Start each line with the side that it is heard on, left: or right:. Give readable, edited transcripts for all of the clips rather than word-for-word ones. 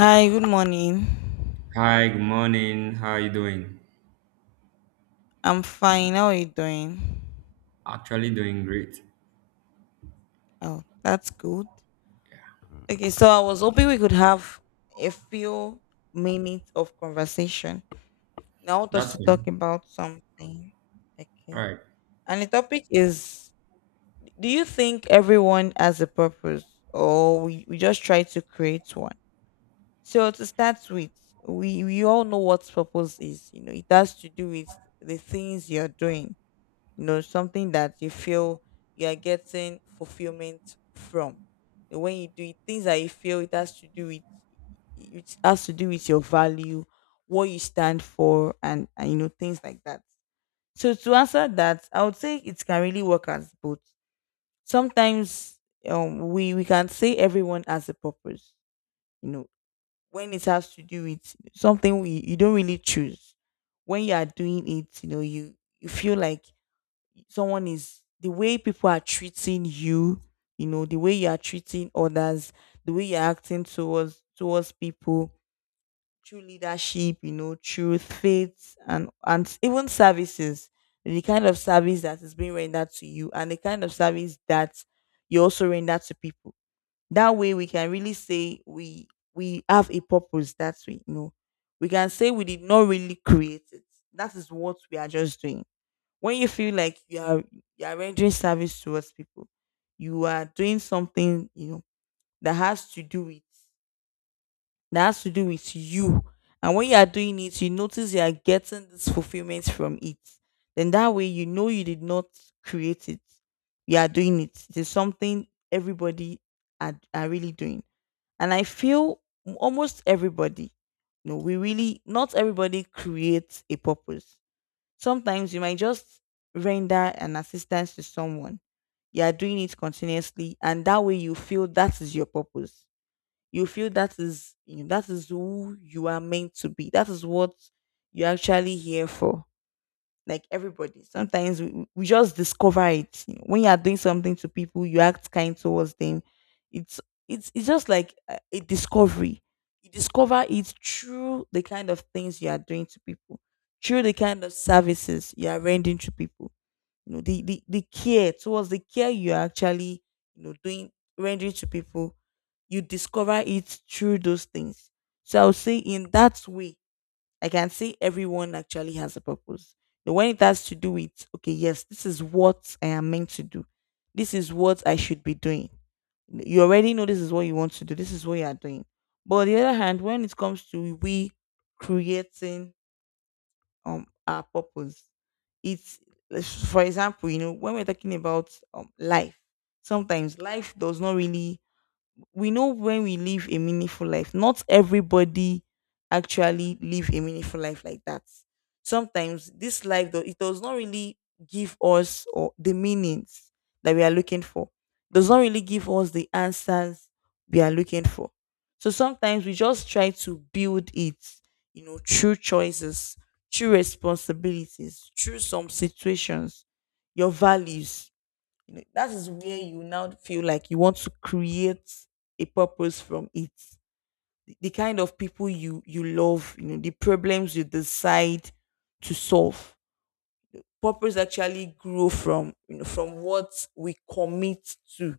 left: Hi, good morning.
right: Hi, good morning. How are you doing?
left: I'm fine. How are you doing?
right: Actually, doing great.
left: Oh, that's good. Okay, so I was hoping we could have a few minutes of conversation. Now, I want us
right: That's
left: to talk
right: fine.
left: about something.
right: All
left: Okay.
right: right.
left: And the topic is: do you think everyone has a purpose, or we just try to create one? So, to start with, we all know what purpose is. You know, it has to do with the things you're doing, you know, something that you feel you are getting fulfillment from. And when you do it, things that you feel it has to do with, it has to do with your value, what you stand for, and you know, things like that. So, to answer that, I would say it can really work as both. Sometimes, we can say everyone has a purpose, you know, when it has to do with something you don't really choose. When you are doing it, you know, you feel like someone is the way people are treating you, you know, the way you are treating others, the way you're acting towards people, through leadership, you know, through faith and even services, the kind of service that is being rendered to you, and the kind of service that you also render to people. That way we can really say we have a purpose that we. We can say we did not really create it. That is what we are just doing. When you feel like you are rendering service towards people, you are doing something, that has to do with, that has to do with you. And when you are doing it, you notice you are getting this fulfillment from it. Then that way you know you did not create it. You are doing it. It is something everybody are really doing. And I feel almost everybody, you know, we really not everybody creates a purpose. Sometimes you might just render an assistance to someone. You are doing it continuously, and that way you feel that is your purpose. You feel that is, that is who you are meant to be. That is what you're actually here for, like everybody. Sometimes we just discover it. You know, when you are doing something to people, you act kind towards them. It's it's just like a discovery. You discover it through the kind of things you are doing to people, through the kind of services you are rendering to people. You know, the care towards the care you are actually, doing rendering to people, you discover it through those things. So I would say in that way, I can see everyone actually has a purpose. But when it has to do with, okay, yes, this is what I am meant to do. This is what I should be doing. You already know this is what you want to do. This is what you are doing. But on the other hand, when it comes to we creating our purpose, it's for example, you know, when we're talking about life, sometimes life does not really, we know when we live a meaningful life. Not everybody actually live a meaningful life like that. Sometimes this life, though, it does not really give us or the meanings that we are looking for. Does not really give us the answers we are looking for. So sometimes we just try to build it, you know, through choices, through responsibilities, through some situations, your values. You know, that is where you now feel like you want to create a purpose from it. The kind of people you love, you know, the problems you decide to solve. Purpose actually grow from what we commit to,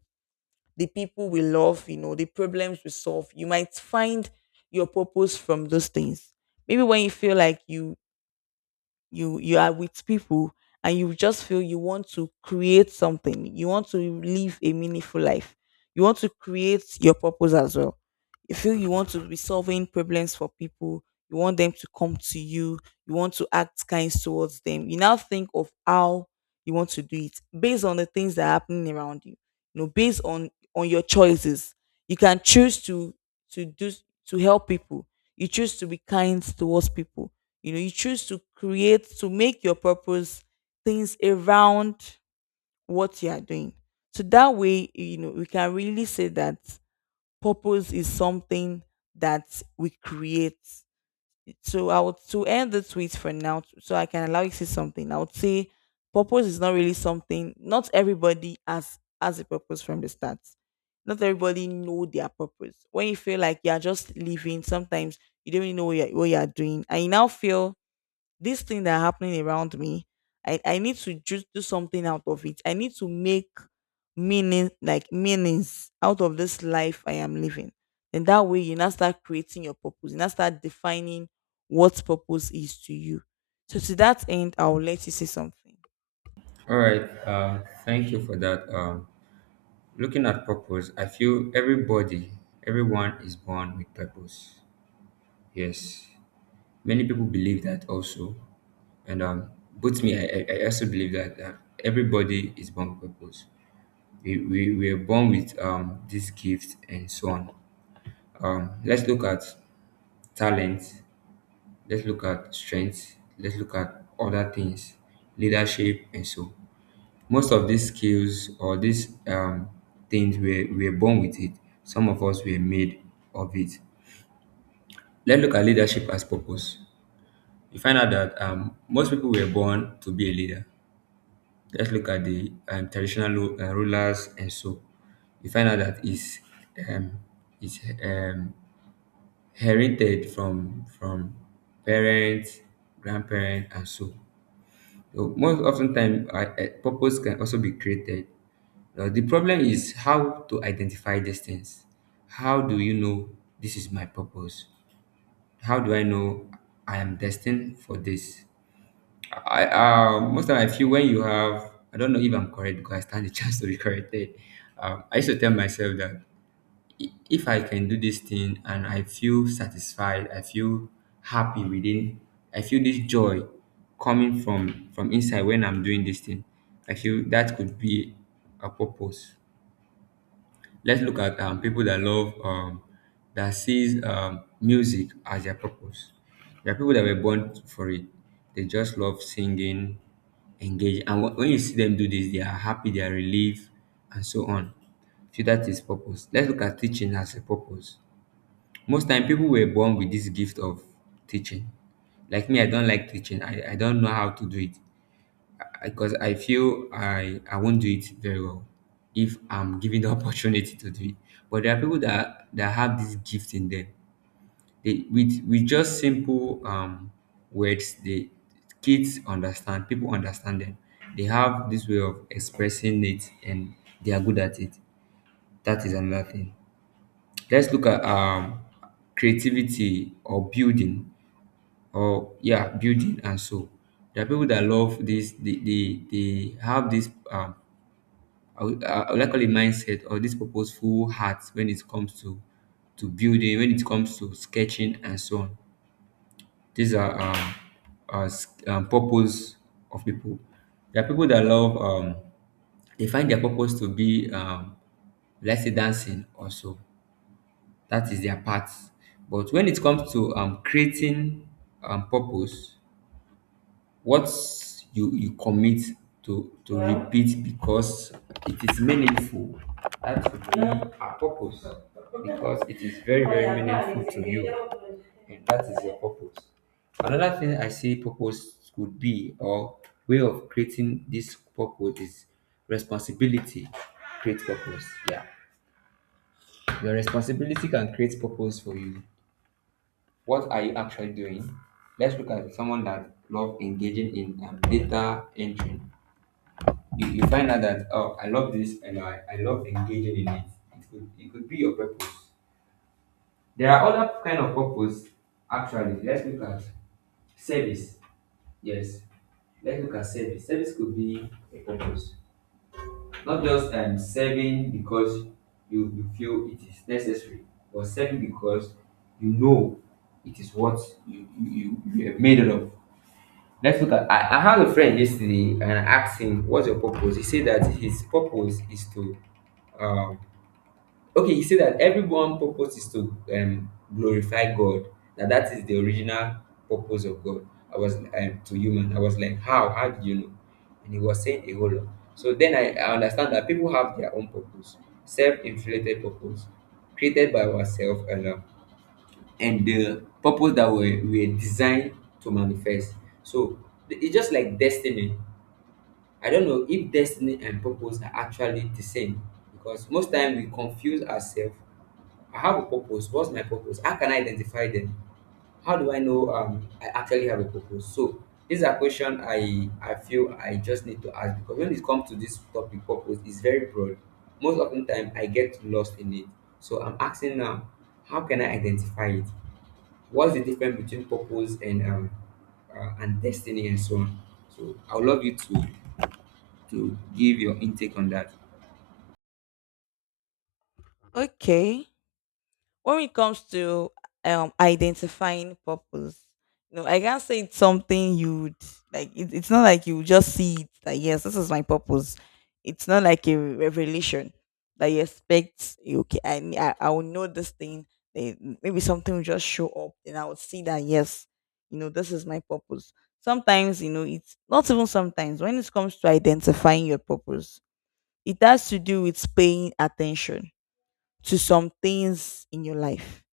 left: the people we love, you know, the problems we solve. You might find your purpose from those things. Maybe when you feel like you are with people, and you just feel you want to create something, you want to live a meaningful life, you want to create your purpose as well, you feel you want to be solving problems for people, you want them to come to you, you want to act kind towards them, you now think of how you want to do it based on the things that are happening around you, based on your choices. You can choose to do to help people. You choose to be kind towards people. You know, you choose to make your purpose things around what you are doing. So that way, you know, we can really say that purpose is something that we create. So I would to end the tweet for now, so I can allow you to say something. I would say purpose is not really something. Not everybody has a purpose from the start. Not everybody know their purpose. When you feel like you're just living, sometimes you don't even know what you're doing, and you now feel this thing that happening around me, I need to just do something out of it. I need to make meaning, like meanings, out of this life I am living. And that way you now start creating your purpose, you now start defining what purpose is to you. So to that end, I'll let you say something.
right: All right. Thank you for that. Looking at purpose, I feel everyone is born with purpose. Yes. Many people believe that also. And both me, I also believe that everybody is born with purpose. We are born with this gift and so on. Let's look at talent. Let's look at strength. Let's look at other things, leadership, and so. Most of these skills or these things we were born with it. Some of us were made of it. Let's look at leadership as purpose. You find out that most people were born to be a leader. Let's look at the traditional rulers and so. You find out that is um, is um, heritage from parents, grandparents, and so. So most often time, purpose can also be created. The problem is how to identify these things. How do you know this is my purpose? How do I know I am destined for this? I Most time I feel when you have I don't know if I'm correct because I stand the chance to be corrected. I used to tell myself that if I can do this thing and I feel satisfied, I feel happy within, I feel this joy coming from inside when I'm doing this thing. I feel that could be a purpose. Let's look at people that love that sees music as their purpose. There are people that were born for it. They just love singing, engage, and when you see them do this, they are happy, they are relieved, and so on. So that is purpose. Let's look at teaching as a purpose, most time people were born with this gift of teaching. Like me, I don't like teaching. I don't know how to do it because I feel I won't do it very well if I'm given the opportunity to do it. But there are people that have this gift in them. They, with just simple words, the kids understand, people understand them. They have this way of expressing it, and they are good at it. That is another thing. Let's look at creativity or building, or yeah, building and so. There are people that love this. They have this I would like call it mindset, or this purposeful heart when it comes to building, when it comes to sketching and so on. These are purpose of people. There are people that love they find their purpose to be let's say dancing also. That is their part. But when it comes to creating purpose, what you commit to repeat because it is meaningful, that could be our purpose, because it is very, very meaningful to you, and that is your purpose. Another thing, I say purpose could be or way of creating this purpose is responsibility. Create purpose. Yeah. Your responsibility can create purpose for you. What are you actually doing? Let's look at someone that love engaging in data entry. You find out that oh, I love this, and I love engaging in it. It could be your purpose. There are other kind of purpose. Actually, let's look at service. Yes. Let's look at service. Service could be a purpose. Not just serving because you feel it is necessary, but serving because you know it is what you have made it of. Let's look at I had a friend yesterday, and I asked him, what's your purpose? He said that his purpose is to um okay, you say that everyone purpose is to glorify God. Now that is the original purpose of God. I was to human. I was like, how did you know? And he was saying a whole lot. So then I understand that people have their own purpose, self-inflated purpose created by ourselves alone, and the purpose that we were designed to manifest. So it's just like destiny. I don't know if destiny and purpose are actually the same, because most time we confuse ourselves. I have a purpose. What's my purpose? How can I identify them? How do I know I actually have a purpose? So these are questions I feel I just need to ask, because when it comes to this topic, purpose is very broad. Most often time I get lost in it. So I'm asking now, how can I identify it? What's the difference between purpose and destiny and so on? So I would love you to give your intake on that.
left: Okay. When it comes to identifying purpose, you know, I can't say it's something you'd like it, it's not like you just see it, that yes, this is my purpose. It's not like a revelation that you expect, okay, I will know this thing, eh, maybe something will just show up and I would see that, yes, you know, this is my purpose. Sometimes, you know, it's not even, sometimes when it comes to identifying your purpose, it has to do with paying attention to some things in your life.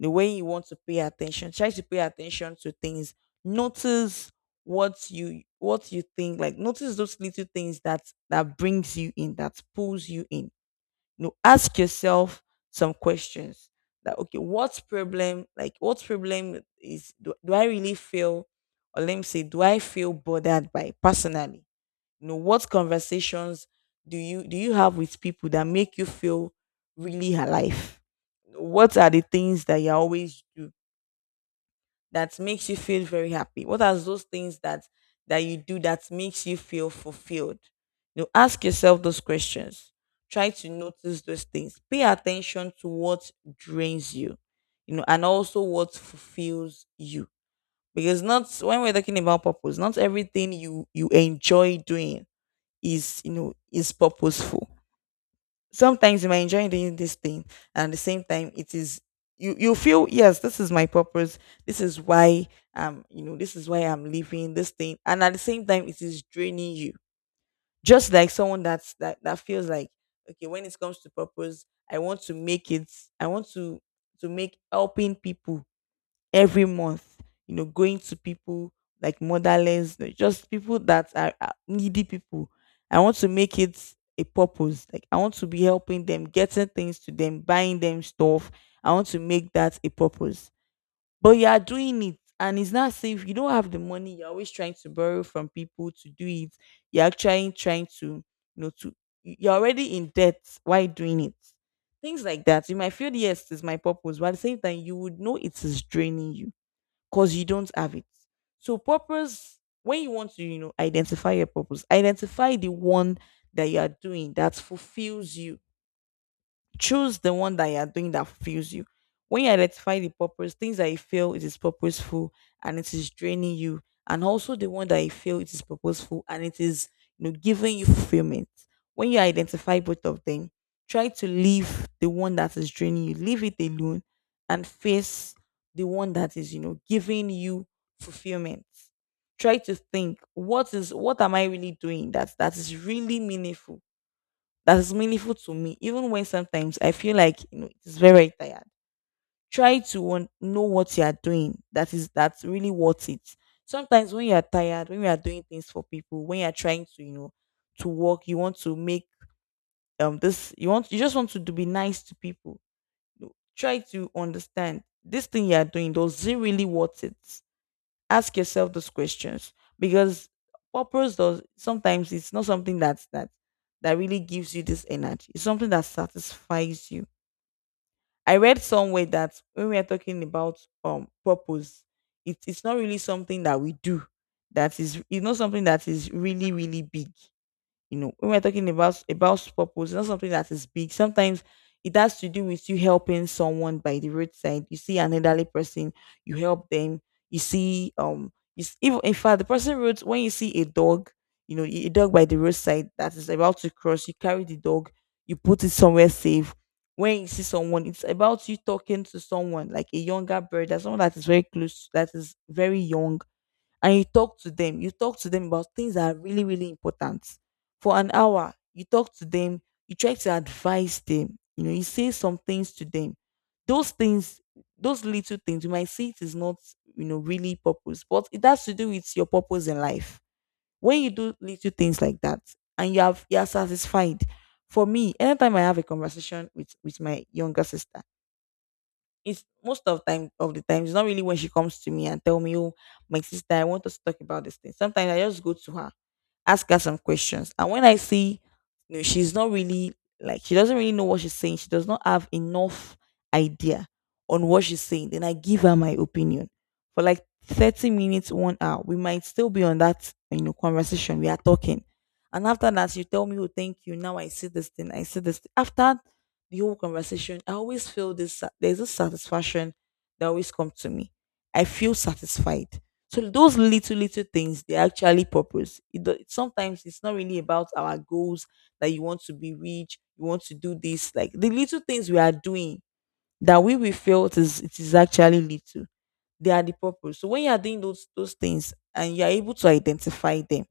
left: The way you want to pay attention, try to pay attention to things. Notice what you think, like, notice those little things, that brings you in, that pulls you in. You know, ask yourself some questions, that okay, what problem, like, what problem is, do I really feel, or let me say, do I feel bothered by personally. You know, what conversations do you have with people that make you feel really alive? What are the things that you always do that makes you feel very happy? What are those things that you do that makes you feel fulfilled? You know, ask yourself those questions. Try to notice those things. Pay attention to what drains you, you know, and also what fulfills you. Because not when we're talking about purpose, not everything you enjoy doing is purposeful. Sometimes you might enjoy doing this thing, and at the same time it is you you feel, yes, this is my purpose, this is why you know, this is why I'm living this thing, and at the same time it is draining you. Just like someone that feels like, okay, when it comes to purpose, I want to make it, I want to make helping people every month, you know, going to people like motherless, you know, just people that are needy people. I want to make it a purpose. Like, I want to be helping them, getting things to them, buying them stuff. I want to make that a purpose. But you are doing it and it's not safe. You don't have the money. You're always trying to borrow from people to do it. You're actually trying to, know, to you're already in debt. Why doing it? Things like that. You might feel, yes, it's my purpose, but at the same time, you would know it is draining you, because you don't have it. So purpose, when you want to, you know, identify your purpose, identify the one that you are doing that fulfills you. Choose the one that you are doing that fulfills you. When you identify the purpose, things that you feel it is purposeful and it is draining you, and also the one that you feel it is purposeful and it is giving you fulfillment. When you identify both of them, try to leave the one that is draining you, leave it alone, and face the one that is, giving you fulfillment. Try to think, what am I really doing that is really meaningful, that is meaningful to me, even when sometimes I feel like, it's very, very tired. Try to want, know what you are doing. That's really worth it. Sometimes when you are tired, when you are doing things for people, when you are trying to work, you want to make this you want you just want to, do- be nice to people. You know, try to understand this thing you are doing. Does it really worth it? Ask yourself those questions because purpose does sometimes it's not something that really gives you this energy. It's something that satisfies you. I read somewhere that when we are talking about purpose, it's not really something that we do. That is It's not something that is really really big. You know, when we're talking about purpose, not something that is big. Sometimes it has to do with you helping someone by the roadside. You see an elderly person, you help them. You see, even in fact, the person roads when you see a dog, by the roadside that is about to cross, you carry the dog, you put it somewhere safe. When you see someone, it's about you talking to someone like a younger brother, someone that is very close, that is very young, and you talk to them. You talk to them about things that are really, really important. For an hour, you talk to them, you try to advise them, you say some things to them. Those things, those little things, you might see it is not, really purpose, but it has to do with your purpose in life. When you do little things like that and you are satisfied. For me, anytime I have a conversation with my younger sister, it's most of the time. It's not really when she comes to me and tell me, "Oh, my sister, I want us to talk about this thing." Sometimes I just go to her, ask her some questions. And when I see, she's not really, like, she doesn't really know what she's saying. She does not have enough idea on what she's saying. Then I give her my opinion for like 30 minutes, 1 hour. We might still be on that conversation. We are talking, and after that, you tell me, "Oh, thank you. Now I see this thing. I see this thing." After the whole conversation, I always feel there's a satisfaction that always comes to me. I feel satisfied, so those little little things, they actually purpose. Sometimes it's not really about our goals, that you want to be rich, you want to do this. Like the little things we are doing that we will feel it is actually little. They are the purpose. So when you are doing those things and you are able to identify them,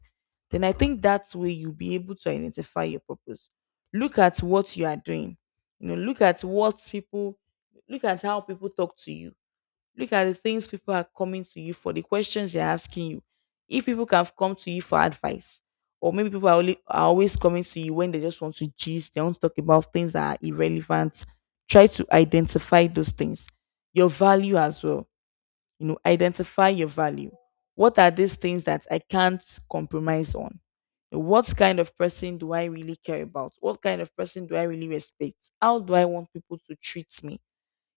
left: then I think that's where you'll be able to identify your purpose. Look at what you are doing. You know, look at what people look at how people talk to you. Look at the things people are coming to you for, the questions they're asking you. If people can come to you for advice, or maybe people are always coming to you when they just want to gist, they want to talk about things that are irrelevant. Try to identify those things. Your value as well. You know, identify your value. What are these things that I can't compromise on? What kind of person do I really care about? What kind of person do I really respect? How do I want people to treat me?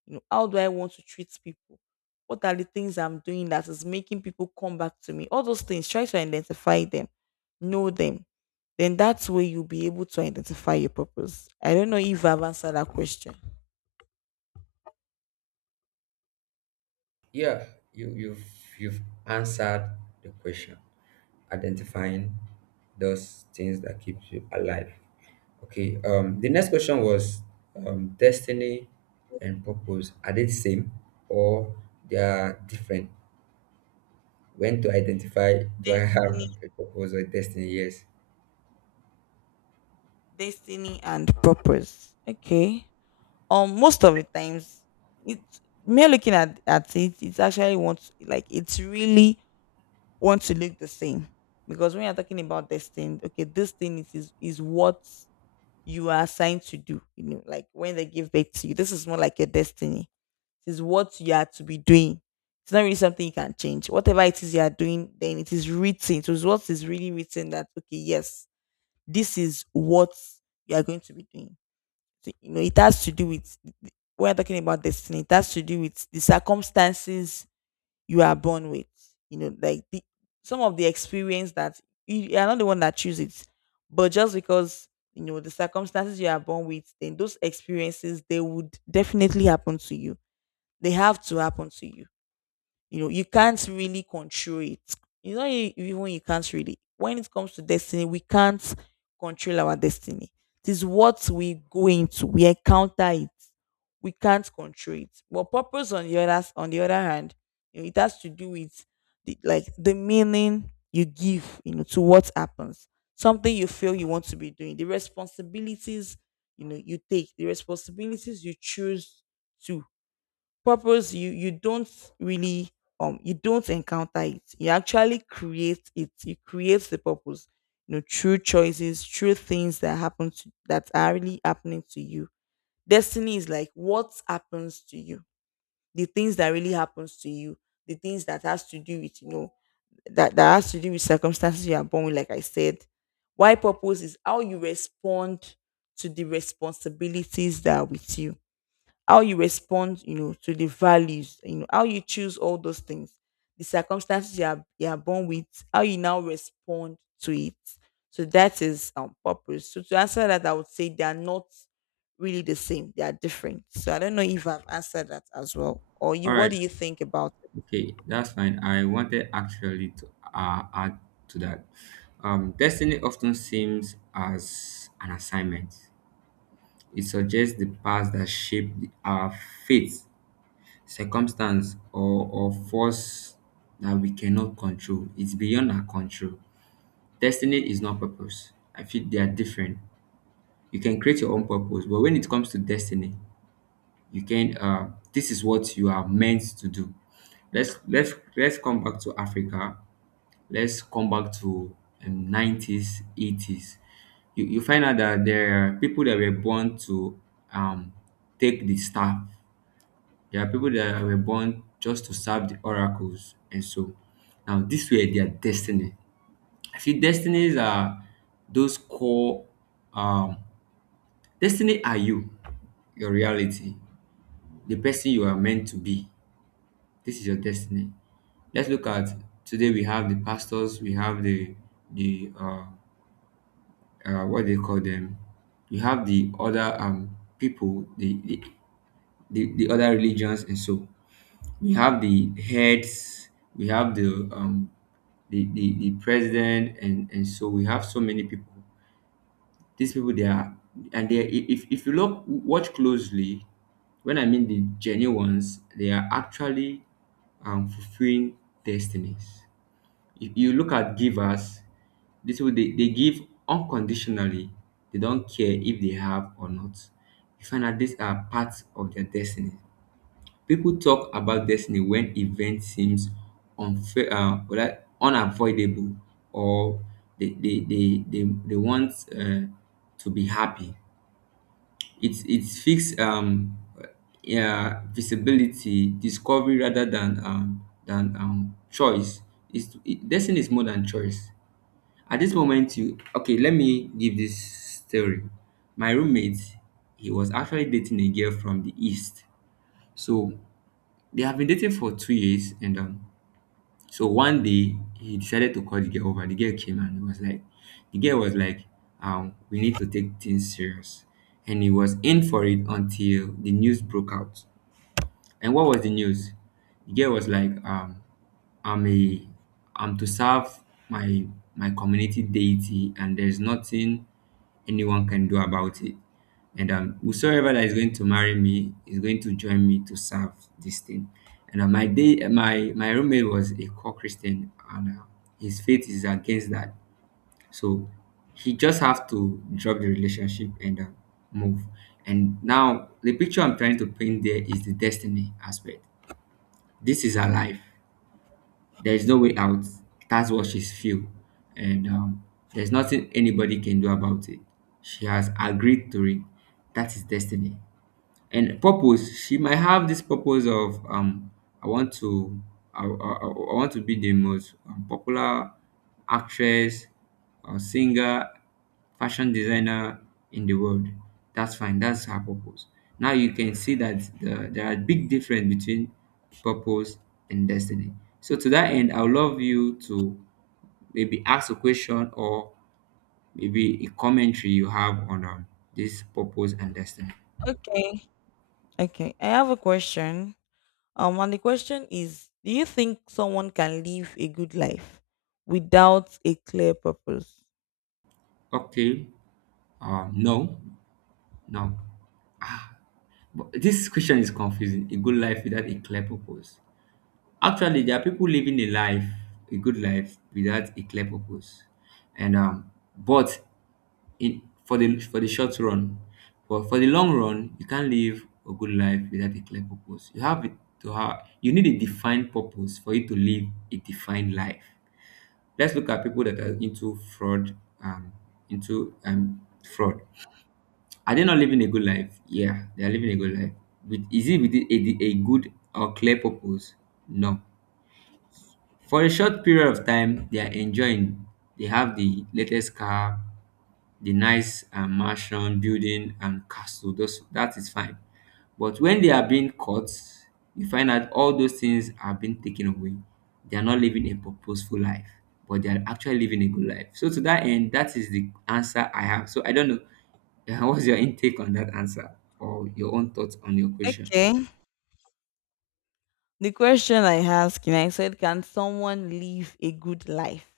left: You know, how do I want to treat people? What are the things I'm doing that is making people come back to me? All those things, try to identify them, know them. Then that's where you'll be able to identify your purpose. I don't know if I've answered that question.
right: Yeah, you've you've answered the question. Identifying those things that keep you alive. Okay. The next question was, destiny and purpose, are they the same, or they are different? When to identify? Do I
left: Destiny,
right: have a purpose or destiny? Yes.
left: destiny and purpose. Okay. Most of the times, it's me looking at It's actually wants like it's really want to look the same because when you're talking about destiny, okay, this thing is what you are assigned to do. You know, like when they give birth to you, this is more like your destiny. This is what you are to be doing. It's not really something you can change. Whatever it is you are doing, then it is written. It is what is really written that okay, yes, this is what you are going to be doing. So, you know, it has to do with, when I'm talking about destiny, it has to do with the circumstances you are born with. You know, like some of the experience that you are not the one that chooses it, but just because, you know, the circumstances you are born with, then those experiences they would definitely happen to you. They have to happen to you. You know, you can't really control it. You know, even you can't really. When it comes to destiny, we can't control our destiny. It is what we go into. We encounter it. We can't control it. But purpose, on the other hand, you know, it has to do with like the meaning you give, you know, to what happens. Something you feel you want to be doing. The responsibilities, you know, you take. The responsibilities you choose to. Purpose, you don't really you don't encounter it. You actually create it. You create the purpose, you know, true choices, true things that are really happening to you. Destiny is like what happens to you, the things that really happens to you, the things that has to do with, you know, that, that has to do with circumstances you are born with, like I said. Why purpose is how you respond to the responsibilities that are with you, how you respond, you know, to the values, you know, how you choose all those things, the circumstances you are born with, how you now respond to it. So that is purpose. So to answer that, I would say they are not really the same. They are different. So I don't know if I've answered that as well. Or you,
right: All
left: what
right: right,
left: do you think about it?
right: okay, that's fine. I wanted actually to add to that. Destiny often seems as an assignment. It suggests the past that shaped our faith, circumstance, or force that we cannot control. It's beyond our control. Destiny is not purpose. I feel they are different. You can create your own purpose, but when it comes to destiny, you can. This is what you are meant to do. Let's come back to Africa. Let's come back to '90s, '80s. You find out that there are people that were born to um, take the staff. There are people that were born just to serve the oracles and so. Now this were their destiny. I feel destinies are those core um, destiny are you, your reality, the person you are meant to be. This is your destiny. Let's look at today. We have the pastors, we have the the uh, what they call them? You have the other people, the other religions, and so we have the heads, we have the the president, and so we have so many people. These people they are, and if you look, watch closely, when I mean the genuine ones, they are actually fulfilling destinies. If you look at givers, these people, they give unconditionally. They don't care if they have or not. You find out these are parts of their destiny. People talk about destiny when event seems unfair, or like unavoidable, or they want to be happy. It's fixed yeah, visibility discovery rather than choice. Destiny is more than choice. At this moment, you okay, let me give this story. My roommate, he was actually dating a girl from the east. So they have been dating for 2 years, and so one day he decided to call the girl over. The girl came and he was like, the girl was like, we need to take things serious, and he was in for it until the news broke out. And what was the news? The girl was like, I'm a I'm to serve my my community deity, and there's nothing anyone can do about it. And whosoever that is going to marry me is going to join me to serve this thing. And my roommate was a core Christian, and his faith is against that. So he just have to drop the relationship and move. And now the picture I'm trying to paint there is the destiny aspect. This is her life. There is no way out. That's what she's feel, and there's nothing anybody can do about it. She has agreed to it. That is destiny. And purpose, she might have this purpose of I want to I want to be the most popular actress or singer, fashion designer in the world. That's fine, that's her purpose. Now you can see that there are big difference between purpose and destiny. So to that end, I would love you to maybe ask a question, or maybe a commentary you have on this purpose and destiny.
left: Okay. Okay, I have a question. And the question is, do you think someone can live a good life without a clear purpose?
right: Okay. No, no. Ah, but this question is confusing. A good life without a clear purpose. Actually, there are people living a life, a good life, without a clear purpose, and but in for the short run, but for the long run, you can't live a good life without a clear purpose. You have it to have you need a defined purpose for you to live a defined life. Let's look at people that are into fraud, um, into fraud. Are they not living a good life? Yeah, they are living a good life. With is it with a, good or clear purpose? No. For a short period of time, they are enjoying. They have the latest car, the nice mansion, building, and castle. Those, that is fine. But when they are being caught, you find out all those things are being taken away. They are not living a purposeful life, but they are actually living a good life. So, to that end, that is the answer I have. So, I don't know. What's your intake on that answer, or your own thoughts on your question?
left: Okay. The question I asked, and I said, can someone live a good life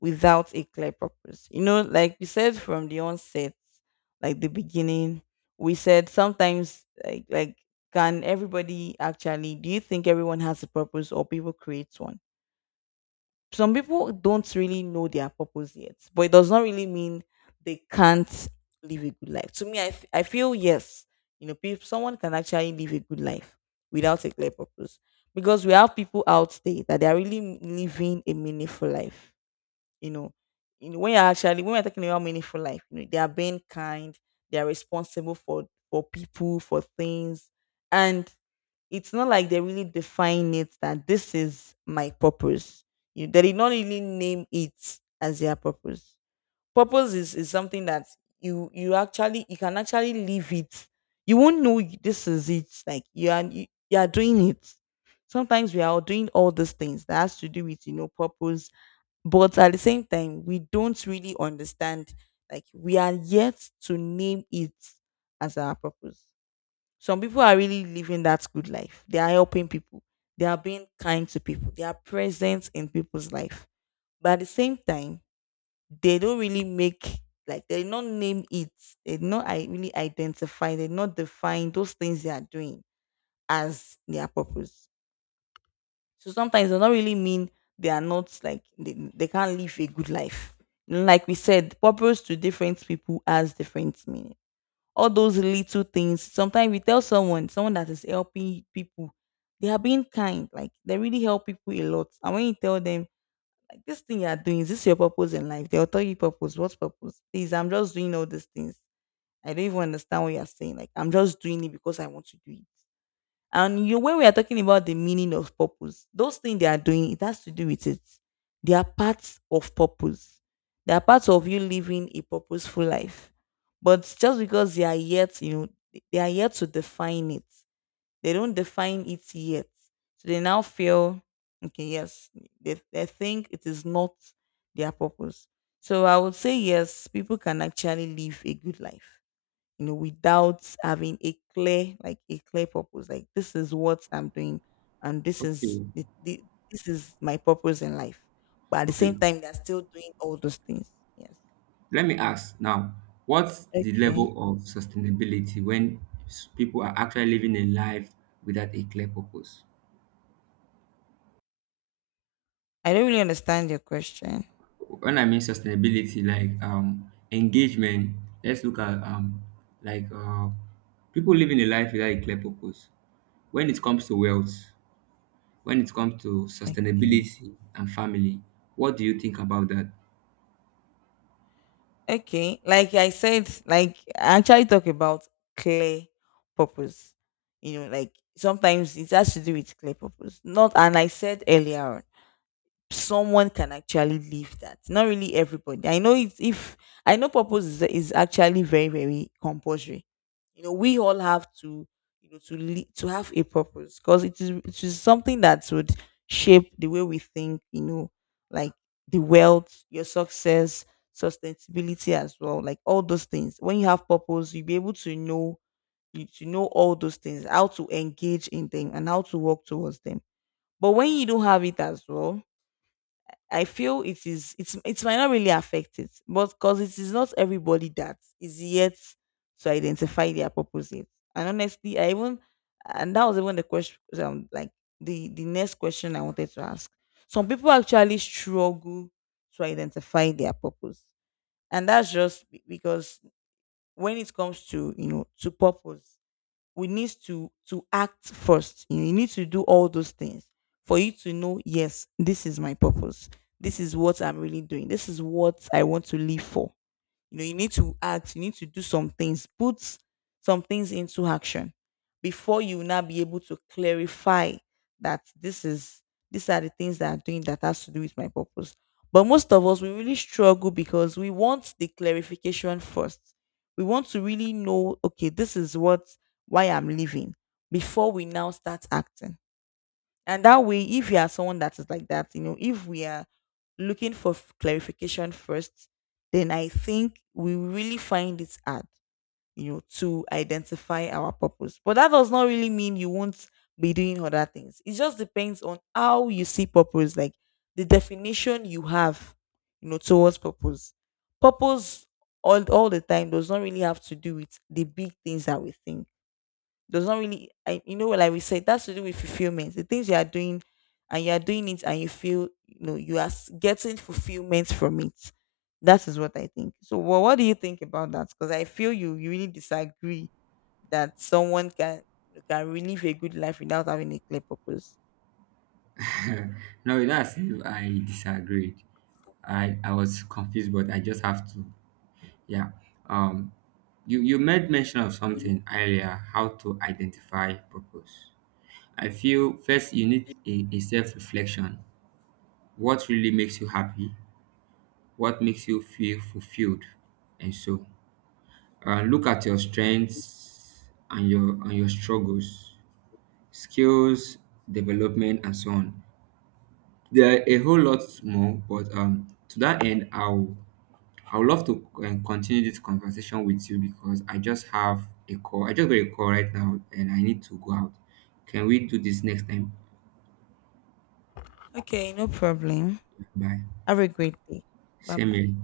left: without a clear purpose? You know, like we said from the onset, like the beginning, we said sometimes, like, can everybody actually? Do you think everyone has a purpose, or people create one? Some people don't really know their purpose yet, but it does not really mean they can't live a good life. To me, I feel yes, you know, people, someone can actually live a good life without a clear purpose, because we have people out there that they are really living a meaningful life. You know, when you're actually when we're talking about meaningful life, you know, they are being kind, they are responsible for people, for things, and it's not like they really define it that this is my purpose. They did not really name it as their purpose. Purpose is something that you can actually live it. You won't know this is it. Like you are doing it. Sometimes we are all doing all these things that has to do with purpose, but at the same time we don't really understand. Like we are yet to name it as our purpose. Some people are really living that good life. They are helping people. They are being kind to people. They are present in people's life. But at the same time, they don't really make like they did not name it. They did not I really identify. They did not define those things they are doing as their purpose. So sometimes they don't really mean they are not like they can't live a good life. Like we said, purpose to different people has different meaning, all those little things. Sometimes we tell someone, someone that is helping people, they are being kind. Like they really help people a lot. And when you tell them, like this thing you are doing, is this your purpose in life? They'll tell you, "Purpose? What purpose? Please, I'm just doing all these things. I don't even understand what you are saying. Like I'm just doing it because I want to do it." And when we are talking about the meaning of purpose, those things they are doing, it has to do with it. They are parts of purpose. They are parts of you living a purposeful life. But just because they are yet to define it. They don't define it yet. So they now feel, okay, yes, they think it is not their purpose. So I would say, yes, people can actually live a good life, you know, without having a clear, like a clear purpose. Like this is what I'm doing, and this is
right: Okay,
left: the, this is my purpose in life. But at the same
right: okay.
left: time, they're still doing all those things. Yes.
right: Let me ask now, what's the
left: Okay.
right: level of sustainability when people are actually living a life without a clear purpose?
left: I don't really understand your question.
right: When I mean sustainability, like engagement, let's look at like uh, people living a life without a clear purpose. When it comes to wealth, when it comes to
left: Okay.
right: sustainability and family, what do you think about that?
left: Okay. Like I said, like I actually talk about clear purpose. You know, like sometimes it has to do with clear purpose. Not, and I said earlier on someone can actually live that. Not really everybody. I know if I know purpose is actually very very compulsory. You know, we all have to, you know, to to have a purpose because it is something that would shape the way we think. You know, like the wealth, your success, sustainability as well. Like all those things. When you have purpose, you'll be able to know you to know all those things, how to engage in them, and how to work towards them. But when you don't have it as well, I feel it's it might not really affect it, but because it is not everybody that is yet to identify their purpose yet. And honestly, I even, and that was even the question, like the next question I wanted to ask. Some people actually struggle to identify their purpose, and that's just because when it comes to, you know, to purpose, we need to act first, you need to do all those things for you to know, yes, this is my purpose, this is what I'm really doing, this is what I want to live for. You know, you need to act, you need to do some things, put some things into action before you will now be able to clarify that this is these are the things that I'm doing that has to do with my purpose. But most of us we really struggle because we want the clarification first. We want to really know, okay, this is what, why I'm living, before we now start acting. And that way, if you are someone that is like that, you know, if we are looking for clarification first, then I think we really find it hard, you know, to identify our purpose. But that does not really mean you won't be doing other things. It just depends on how you see purpose, like the definition you have, you know, towards purpose. Purpose all the time does not really have to do with the big things that we think. Does not really, I, you know, like we said, that's to do with fulfillment, the things you are doing and you are doing it and you feel, you know, you are getting fulfillment from it. That is what I think. So well, what do you think about that? Because I feel you really disagree that someone can really live a good life without having a clear purpose.
right: No, that's if I disagreed. I was confused, but I just have to Yeah. Um, you, you made mention of something earlier, how to identify purpose. I feel first you need a self reflection. What really makes you happy? What makes you feel fulfilled? And so, look at your strengths and your struggles, skills, development, and so on. There are a whole lot more, but to that end, I would love to continue this conversation with you, because I just have a call. I just got a call right now and I need to go out. Can we do this next time?
left: Okay, no problem.
right: Bye.
left: Have a great day. Bye
right: Same
left: bye.
right: here.